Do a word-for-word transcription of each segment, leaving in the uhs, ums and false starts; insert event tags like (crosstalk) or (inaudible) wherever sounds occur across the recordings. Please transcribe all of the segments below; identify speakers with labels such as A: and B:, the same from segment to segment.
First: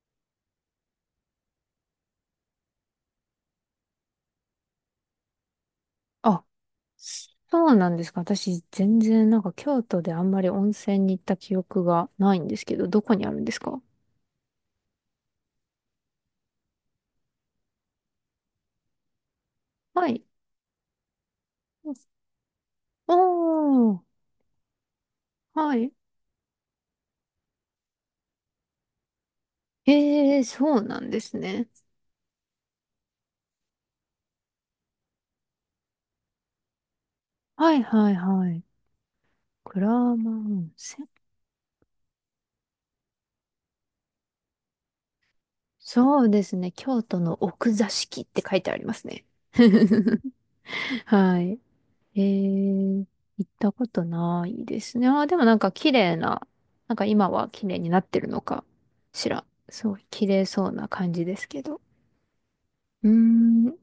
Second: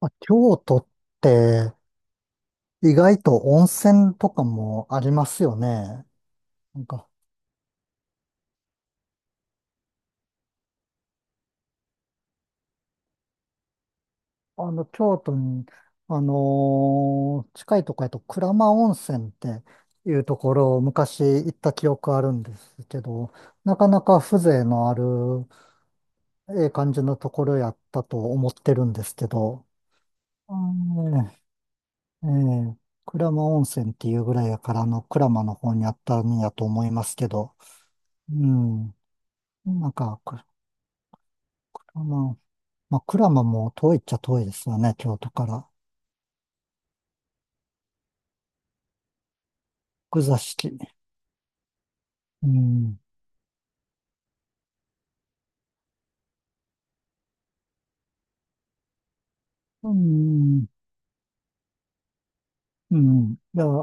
A: まあ、京都って意外と温泉とかもありますよね。
B: あ、
A: なんか、
B: そうなんですか。私、全然、なんか、京都であんまり温泉に行った記憶がないんですけど、どこにあるんですか？
A: あの、京都に、あのー近いとこやと鞍馬温泉って
B: は
A: い
B: い。
A: うところを昔行った記憶あるんですけど、なか
B: お
A: な
B: ー、
A: か風情のある、
B: はい。
A: ええ感じのところやったと思ってるんですけど、
B: ええー、
A: う
B: そうなんで
A: ん。
B: すね。
A: ええ。鞍馬温泉っていうぐらいやから、あの、鞍馬の方にあったんやと思いますけど、
B: はいはい
A: う
B: はい。
A: ん。
B: 蔵
A: なんか、
B: 間
A: これ、
B: 温泉。
A: まあ、クラマも遠いっちゃ遠いですよね、京都から。
B: そうですね。京都の奥座敷って書いてありますね。
A: 奥
B: (laughs)
A: 座敷。
B: はい。え
A: う
B: ー、
A: ん。
B: 行ったことないですね。あー、でもなんか綺麗な、なんか今は綺麗になってるのかしら。す
A: う
B: ごい綺麗そ
A: ん。
B: うな感じですけど。
A: う
B: うー
A: ん。いや、
B: ん、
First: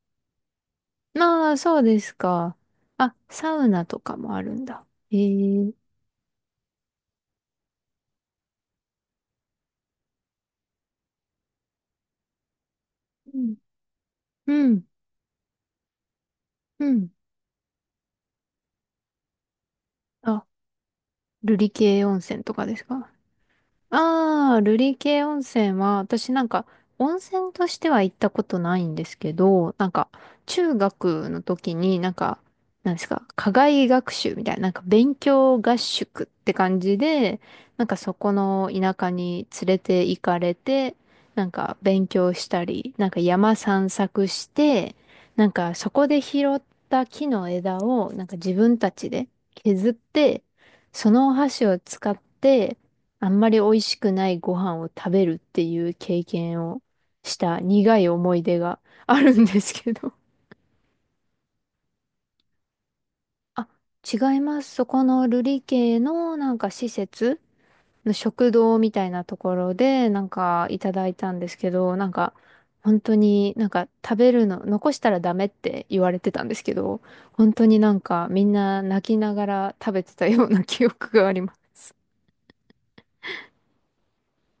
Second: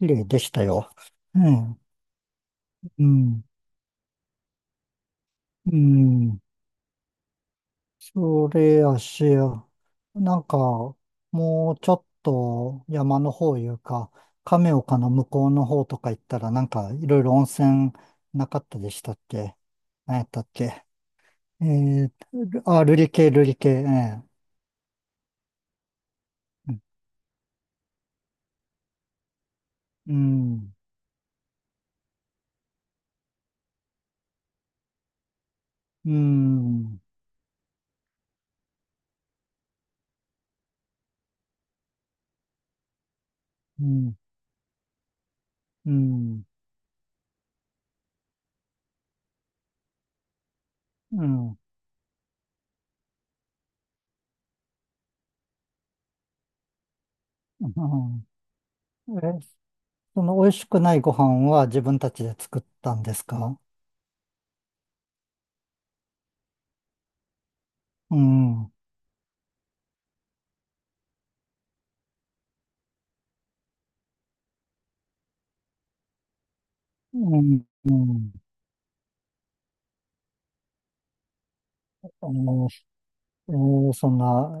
A: 綺麗でしたよ。え
B: まあ、
A: え。
B: そうですか。
A: う
B: あ、
A: ん。
B: サウナとかもあるんだ。えー、
A: うん。それやし、なんか、もうちょっと山の
B: うん、
A: 方いうか、
B: う
A: 亀
B: ん、
A: 岡の向こうの方とか行ったら、なん
B: う
A: かい
B: ん。
A: ろいろ温泉なかったでしたっけ？何やった
B: あ、
A: っけ？
B: 瑠
A: え
B: 璃系
A: ー、
B: 温泉とかで
A: あ、
B: す
A: 瑠
B: か？
A: 璃系、瑠璃系、ええ。
B: ああ、瑠璃系温泉は、私なんか、温泉としては行ったことないんですけど、なんか、
A: うん。
B: 中学の時になんか、なんですか、課外学習みたいな、なんか勉強合
A: う
B: 宿って感じ
A: ん。
B: で、なんかそこの田舎に連れて行かれて、なんか勉強したり、なんか山
A: う
B: 散
A: ん、
B: 策して、なんかそ
A: う
B: こで
A: ん、
B: 拾った木の枝を、なんか自分たちで削って、そ
A: う
B: のお
A: ん、
B: 箸を使って、あんまり美味しくないご飯を食べるっていう経験をした
A: う
B: 苦い
A: ん。
B: 思い出がある
A: え、
B: んですけど。
A: その美味しくないご飯は自分たちで作ったんですか？
B: あ、違います。そこのルリ系のなんか施設の
A: う
B: 食
A: ん、う
B: 堂みたいなところでなんかいただいたんですけど、なんか本当になんか食べるの残したらダメって言われてたんですけど、本
A: ん、
B: 当に
A: う
B: なんか
A: ん。
B: みんな泣きながら食べてたような記憶があります。
A: あの、えーそんな、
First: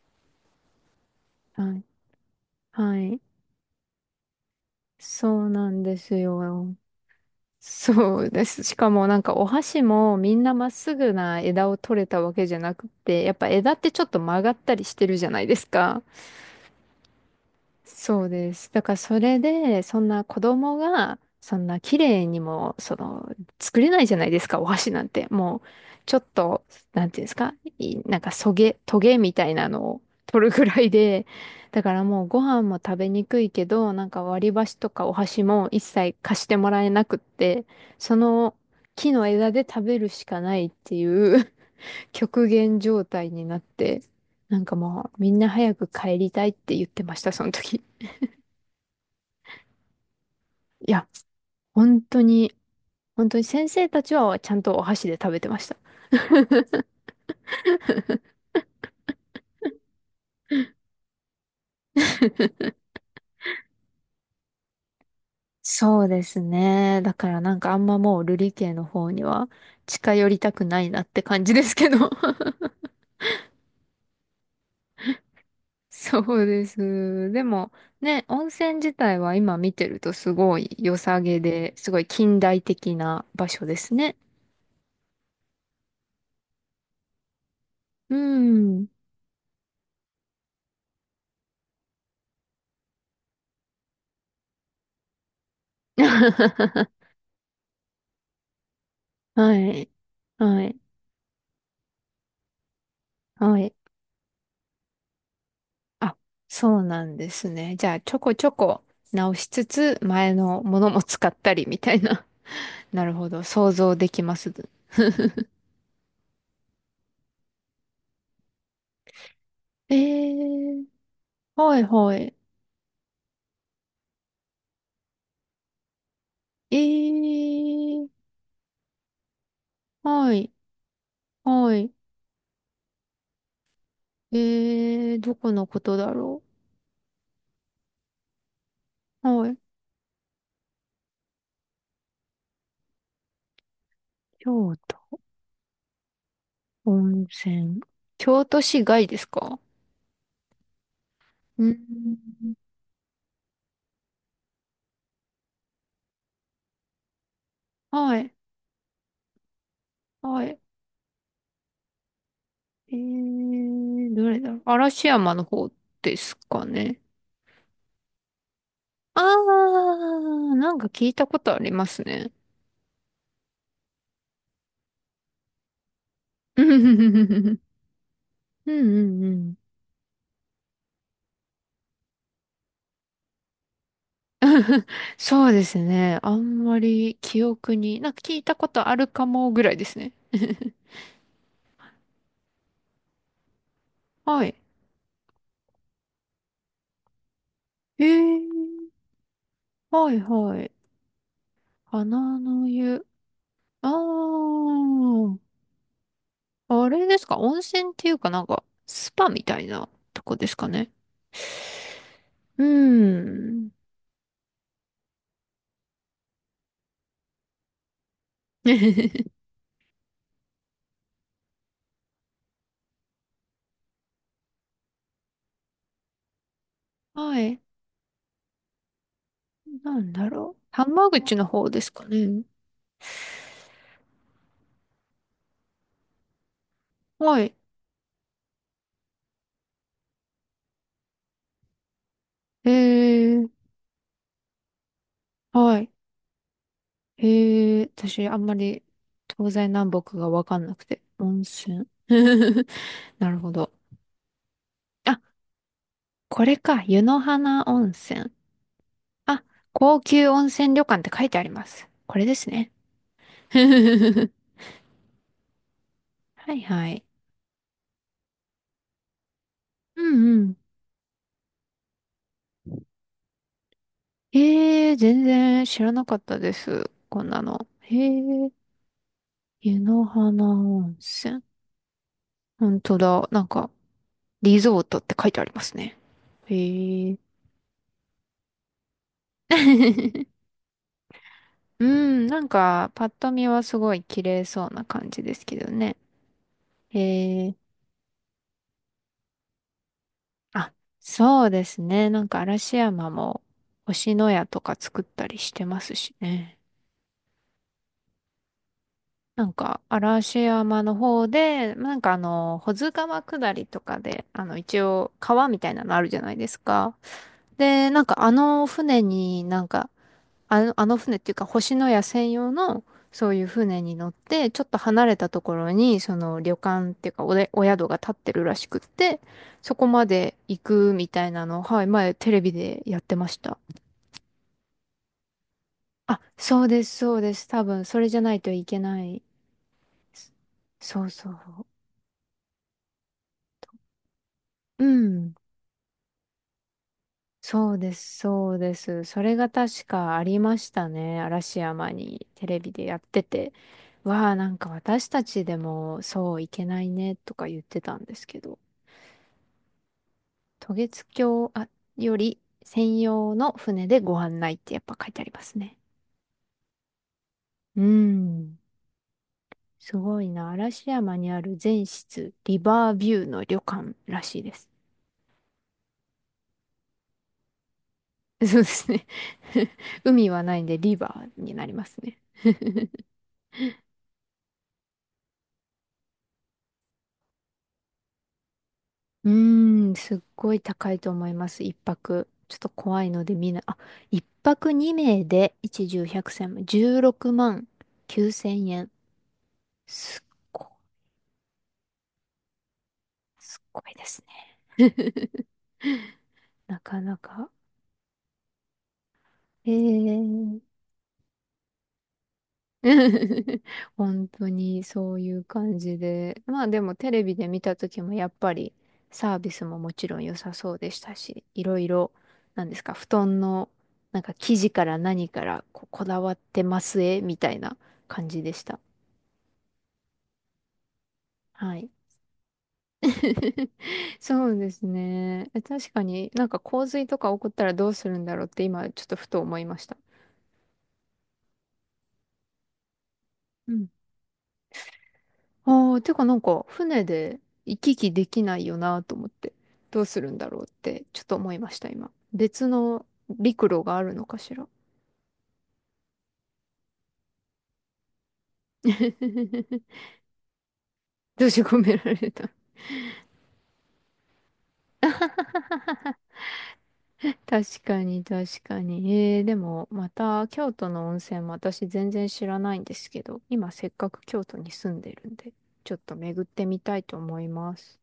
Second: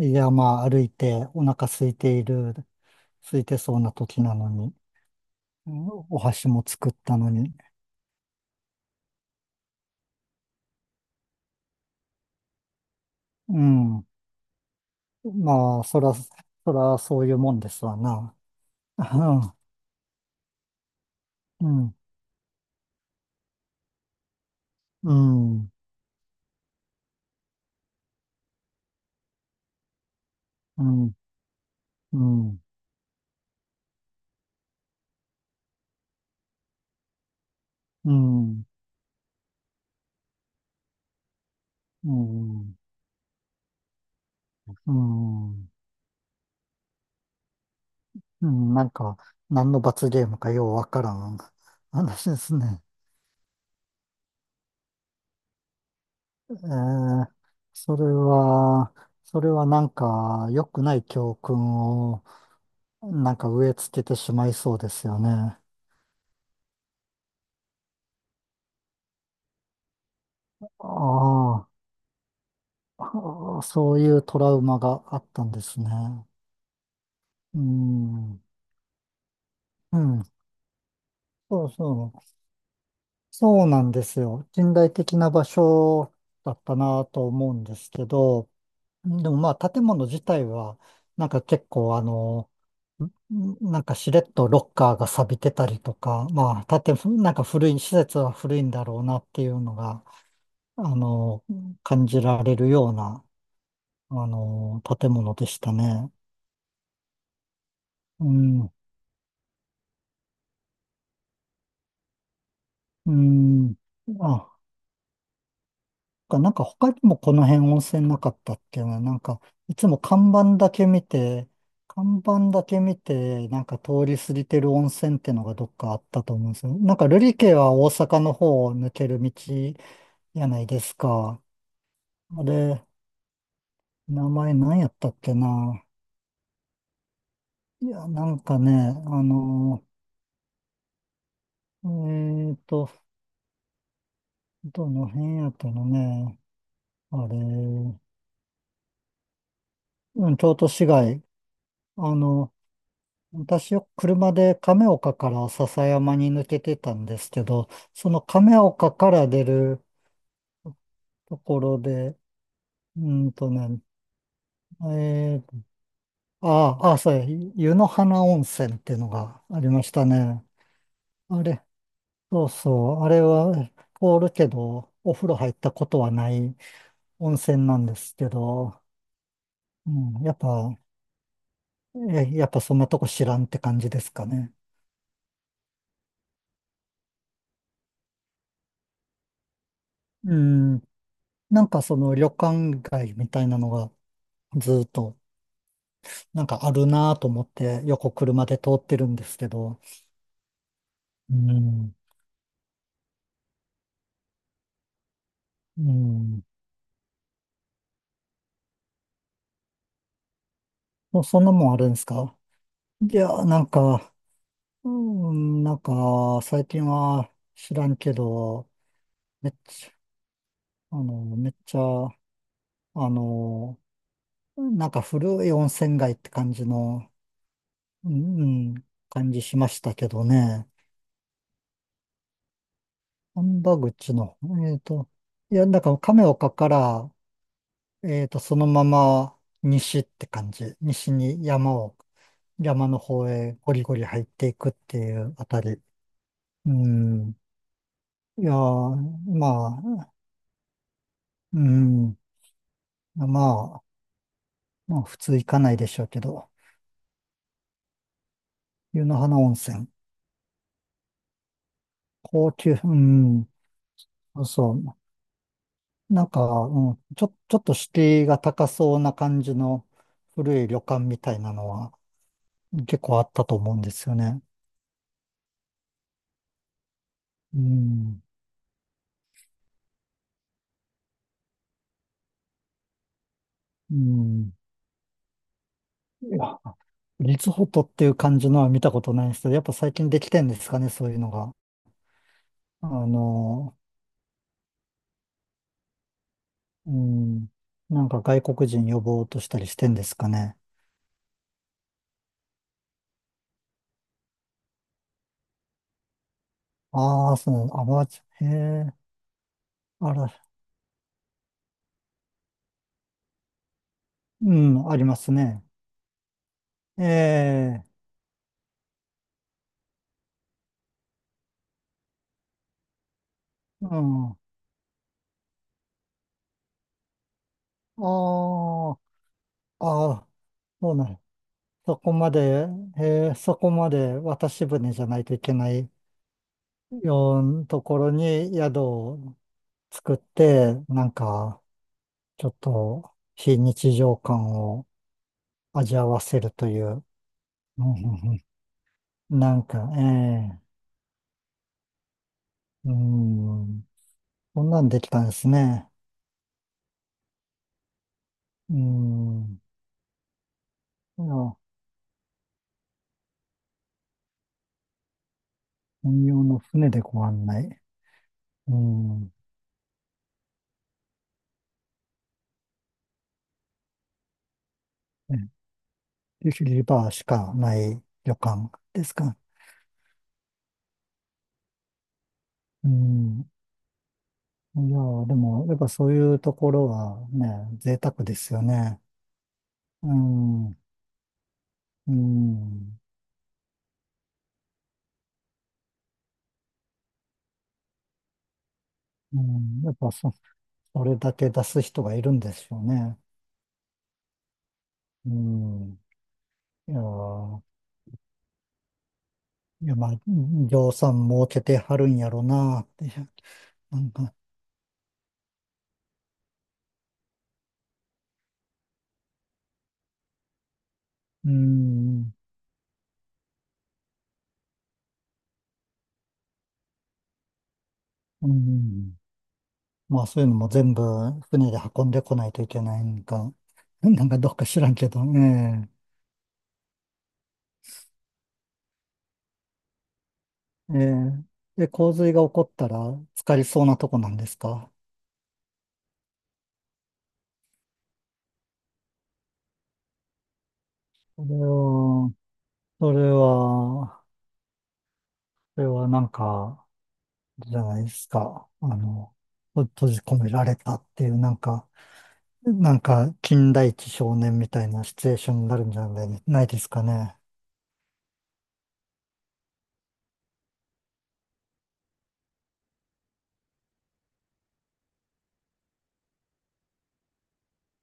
A: い山歩いてお腹
B: はい。
A: 空いている、
B: はい。
A: 空いてそうな時なのに、
B: そうな
A: う
B: ん
A: ん。
B: です
A: お箸も
B: よ。
A: 作ったのに。
B: そうです。しかもなんかお箸もみんなまっすぐな枝を取れたわけじゃなくて、やっぱ
A: う
B: 枝ってちょ
A: ん。
B: っと曲がったりしてるじゃないです
A: まあ、そ
B: か。
A: ら、そらそういうもんですわ
B: そう
A: な。
B: です。だからそれ
A: う
B: で、そんな子供が、そん
A: ん、
B: な
A: うん、
B: 綺麗にも、その、作れないじゃないですか、お箸なん
A: う
B: て。もう、
A: ん、
B: ちょっと、なんていうんですか、いなんか、そげ、トゲみたいなのを取るぐら
A: う
B: い
A: ん、
B: で、だから
A: う
B: もうご
A: ん、
B: 飯も食べにくいけど、なんか割り箸とかお箸も一切貸してもらえなくって、
A: う
B: その
A: ん、
B: 木の枝で食べるしかないっていう
A: う
B: (laughs) 極
A: ん。
B: 限状態になって、なんか
A: う
B: もうみんな
A: ん。
B: 早く帰りたいって言ってました、その時。
A: うん。なんか、何の罰ゲームかようわ
B: い
A: か
B: や、
A: らん (laughs)
B: 本当
A: 話で
B: に、
A: すね。
B: 本当に先生たちはちゃんとお箸で食べてました。
A: えー、それは、それはなんか、良くない教訓を、なんか植え付けてしまいそうですよね。
B: そうですね。だからなんかあんまもう瑠璃家の方には近寄りたくな
A: あ
B: いなって感じで
A: あ、
B: すけど。(laughs)
A: ああそういうトラウマがあったんですね。
B: そうです。で
A: う
B: もね、
A: ん、
B: 温泉自体は今見て
A: う
B: ると
A: ん、
B: すごい良さげ
A: そう
B: で、すごい
A: そう、
B: 近代的な場所
A: そう
B: で
A: なん
B: す
A: で
B: ね。
A: すよ。近代的な場所だったなと思うんですけ
B: う
A: ど、
B: ん。
A: でもまあ、建物自体は、なんか結構あの、なんかしれっとロッカーが錆びてたりとか、まあ、建
B: (laughs)
A: 物、なんか古い、施設は古いんだろうなってい
B: は
A: うの
B: い。
A: が、
B: はい。
A: あの、感じられるような、
B: はい。
A: あの、建物でしたね。
B: あ、そうなんですね。じゃあ、ちょ
A: う
B: こちょ
A: ん、
B: こ直しつつ、前のものも使ったりみたいな。(laughs) な
A: う
B: るほど。想
A: ん。
B: 像できます。
A: あ、
B: (laughs)
A: なんか他にもこの辺温泉なかったっけな。なんか、いつ
B: え
A: も看板だ
B: ー、
A: け見て、
B: はいは
A: 看
B: い。
A: 板だけ見て、なんか通り過ぎてる温泉ってのがどっかあったと思うんですよ。
B: え
A: なんか瑠璃家は大
B: ー、
A: 阪の方を抜ける道じ
B: は
A: ゃ
B: い、
A: ないですか。
B: はい。
A: あれ、名
B: え
A: 前何やったっ
B: ー、ど
A: け
B: このこ
A: な。
B: とだろ
A: いや、なんかね、あ
B: う。はい。
A: の、えーと、
B: 京
A: どの
B: 都、
A: 辺やったのね。
B: 温
A: あれ、
B: 泉。
A: う
B: 京都市外ですか？
A: ん、京都市街。
B: うん。
A: あの、私よく車で亀岡から篠山に抜けてたんですけど、そ
B: は
A: の
B: い、
A: 亀岡から出る
B: はい。
A: ところで、
B: え
A: うーんとね、
B: ー、どれだろう。嵐山
A: えー
B: の
A: と、
B: 方です
A: あ
B: か
A: あ、ああ、
B: ね。
A: そうや、湯の花温泉っていうの
B: あ
A: がありましたね。
B: あ、なんか聞いたこ
A: あ
B: とあ
A: れ、
B: りますね。
A: そうそう、あれは凍るけど、お風呂入ったことはない
B: (laughs) う
A: 温
B: ん
A: 泉なんですけ
B: う
A: ど、
B: んうん。
A: うん、やっぱ、えやっぱそんなとこ知らんって感じですかね？
B: そうですね。あんまり記憶に、なんか聞いたことあるかもぐらいですね。
A: う
B: (laughs)
A: ん、なんかその旅館街みたいなのが
B: はい。
A: ずっとなんかあるなぁと思って
B: え
A: 横車で通っ
B: ー、
A: てるんですけど、
B: はいはい。
A: うん、
B: 花の湯。あー
A: うん、
B: あれですか、温泉っていうかなんか、スパみたいなとこですかね。
A: そそんなもんあるんですか？
B: う
A: い
B: ー
A: やー、なん
B: ん。
A: か、うん、なんか最近は知らんけど、
B: (laughs)
A: めっちゃ、あの、めっちゃ、あの、なんか古い温泉街って感じの、
B: はい。
A: うん、うん、感じしました
B: な
A: け
B: ん
A: ど
B: だろう。
A: ね。
B: 浜口の方ですかね。
A: 神波口の、えっと、いや、だから亀岡から、
B: はい。
A: えっと、そのまま西って感じ。西に山を、
B: え
A: 山の方
B: ー、
A: へゴリゴリ入っていくっていうあた
B: は
A: り。
B: い。
A: う
B: え
A: ん。
B: ー、私、あん
A: いや
B: まり
A: ー、
B: 東西
A: ま
B: 南
A: あ、
B: 北がわかんなくて。温
A: う
B: 泉。
A: ん。
B: (laughs) なるほど。
A: まあ、まあ、
B: あ、
A: 普通行かないでしょうけ
B: こ
A: ど、
B: れか。湯の花温泉。
A: 湯の花
B: あ、
A: 温泉。
B: 高級温泉旅館って書いてあります。これです
A: 高
B: ね。
A: 級、うん。
B: (laughs)
A: そうそう。なんか、
B: はいは
A: うん、
B: い。
A: ちょ、ちょっと敷居が高そうな感じの
B: うんうん。
A: 古い旅館みたいなのは結構あったと思うんですよね。
B: えー、全然知らなかったです。こんな
A: う
B: の。へ
A: ん、
B: ー、湯の花温泉。本当だ。なんか、
A: うん。
B: リゾートって書いてありますね。
A: い
B: へ
A: や、
B: ー。
A: リゾートっていう感じのは見たことないですけど、やっぱ最近で
B: (laughs)
A: きてんですかね、そういうのが。
B: うん、なん
A: あ
B: か、パッと見は
A: の、
B: すごい綺麗そうな感じですけどね。
A: うん、
B: えー、
A: なんか外国人呼ぼうとしたりしてんですかね？
B: あ、そうですね。なんか、嵐山も星のやとか作ったりしてますしね。
A: ああ、そう、あ、まじ、へえ、
B: なんか、
A: あら、
B: 嵐山の方で、なんかあの、保津川下りとかで、あ
A: う
B: の、一
A: ん、あり
B: 応
A: ます
B: 川み
A: ね。
B: たいなのあるじゃないですか。
A: ええ、
B: で、なんかあの船になんかあの、あの船っていうか、星のや専用の、そういう船
A: う
B: に乗っ
A: ん、あ
B: て、ちょっと離れたところに、その旅館っていうかおで、お宿が建ってるらしくっ
A: あ、
B: て、そこま
A: ああ、
B: で行
A: そ
B: く
A: うな
B: み
A: ん
B: たいなのを、はい、
A: そこ
B: 前テ
A: ま
B: レビ
A: で、
B: でやってま
A: えー
B: し
A: そ
B: た。
A: こまで渡し船じゃないといけない
B: あ、そうです、そうで
A: よう
B: す。多
A: なと
B: 分、
A: こ
B: それ
A: ろ
B: じゃないと
A: に
B: い
A: 宿
B: けない。
A: を作って、
B: そ
A: な
B: う
A: ん
B: そ
A: か、
B: う。
A: ちょっと非日常感
B: う
A: を
B: ん。
A: 味わわせるという、
B: そう
A: うん。
B: で
A: う
B: す、
A: ん。うん。
B: そうです。それが
A: なん
B: 確
A: か、え
B: かありまし
A: え。
B: たね。嵐山にテレビで
A: う
B: やってて。
A: ん。
B: わあ、なん
A: こ
B: か
A: んなんで
B: 私
A: き
B: た
A: たんで
B: ち
A: す
B: で
A: ね。
B: もそういけないねとか言ってたんですけど、
A: うん、
B: 渡月
A: い
B: 橋あ
A: や、
B: より専用の船でご案内ってやっぱ書いてありますね。
A: 本用の船でご案
B: う
A: 内。
B: ん、
A: うん、
B: すごいな。嵐山にある全室リバービューの旅館らしいです。
A: えリバーしかない旅
B: (laughs) そうで
A: 館
B: す
A: で
B: ね。
A: すか？
B: (laughs) 海はないんでリバーになりますね。
A: うん。いやー、でも、やっぱそういうところはね、贅沢ですよね。
B: うーん、
A: う
B: すっごい
A: ん、う
B: 高いと思います。一泊。ちょっと
A: ん、
B: 怖いので見ない。あ、一泊二名で一重百千万、じゅうろくまんきゅうせん円。
A: うん。やっぱ
B: すっ
A: そ、
B: ごい、
A: それだけ出す人がいるんですよね。
B: すっごいですね。
A: う
B: (laughs)
A: ん。
B: な
A: いや
B: かなか。
A: ー、
B: え
A: いや、まあ、
B: え
A: ぎょうさん儲けてはるんやろなって、
B: (laughs)
A: なん
B: 本
A: か、
B: 当にそういう感じで。まあでもテレビで見た時もやっぱりサービスももちろん良さそうでしたし、
A: う
B: いろいろ、
A: ん、
B: なんですか、布団のなんか生地から何からこ、こだわってますえみたいな感じ
A: う
B: でした。
A: ん。まあ、そういうのも全部船
B: は
A: で
B: い。
A: 運んでこないといけないんか、
B: (laughs)
A: (laughs) なんか
B: そ
A: ど
B: う
A: うか
B: で
A: 知
B: す
A: らんけど、
B: ね。
A: え
B: 確かになんか洪水とか起こったらどうするんだろうって今ちょっとふと思いました。
A: え。ええ。で、洪水が起こったら、浸かりそうなとこなんですか？
B: ああ、てかなんか船で行き来できないよなと思って、どうするんだろうってちょっと
A: そ
B: 思
A: れ
B: いました、今。
A: は、
B: 別の
A: それ
B: 陸路がある
A: は、
B: のかしら。
A: それはなんか、じゃないですか。あの、と閉
B: (laughs)
A: じ込められたっていう、
B: 閉
A: なん
B: じ込
A: か、
B: められた。
A: なんか、金田一少年みたいなシチュエーションになるんじゃな
B: (laughs)
A: いないですかね？
B: 確かに確かに。えー、でもまた京都の温泉も私全然知らないんですけど、今せっかく京都に住んでるんで、ちょっと巡ってみたいと思います。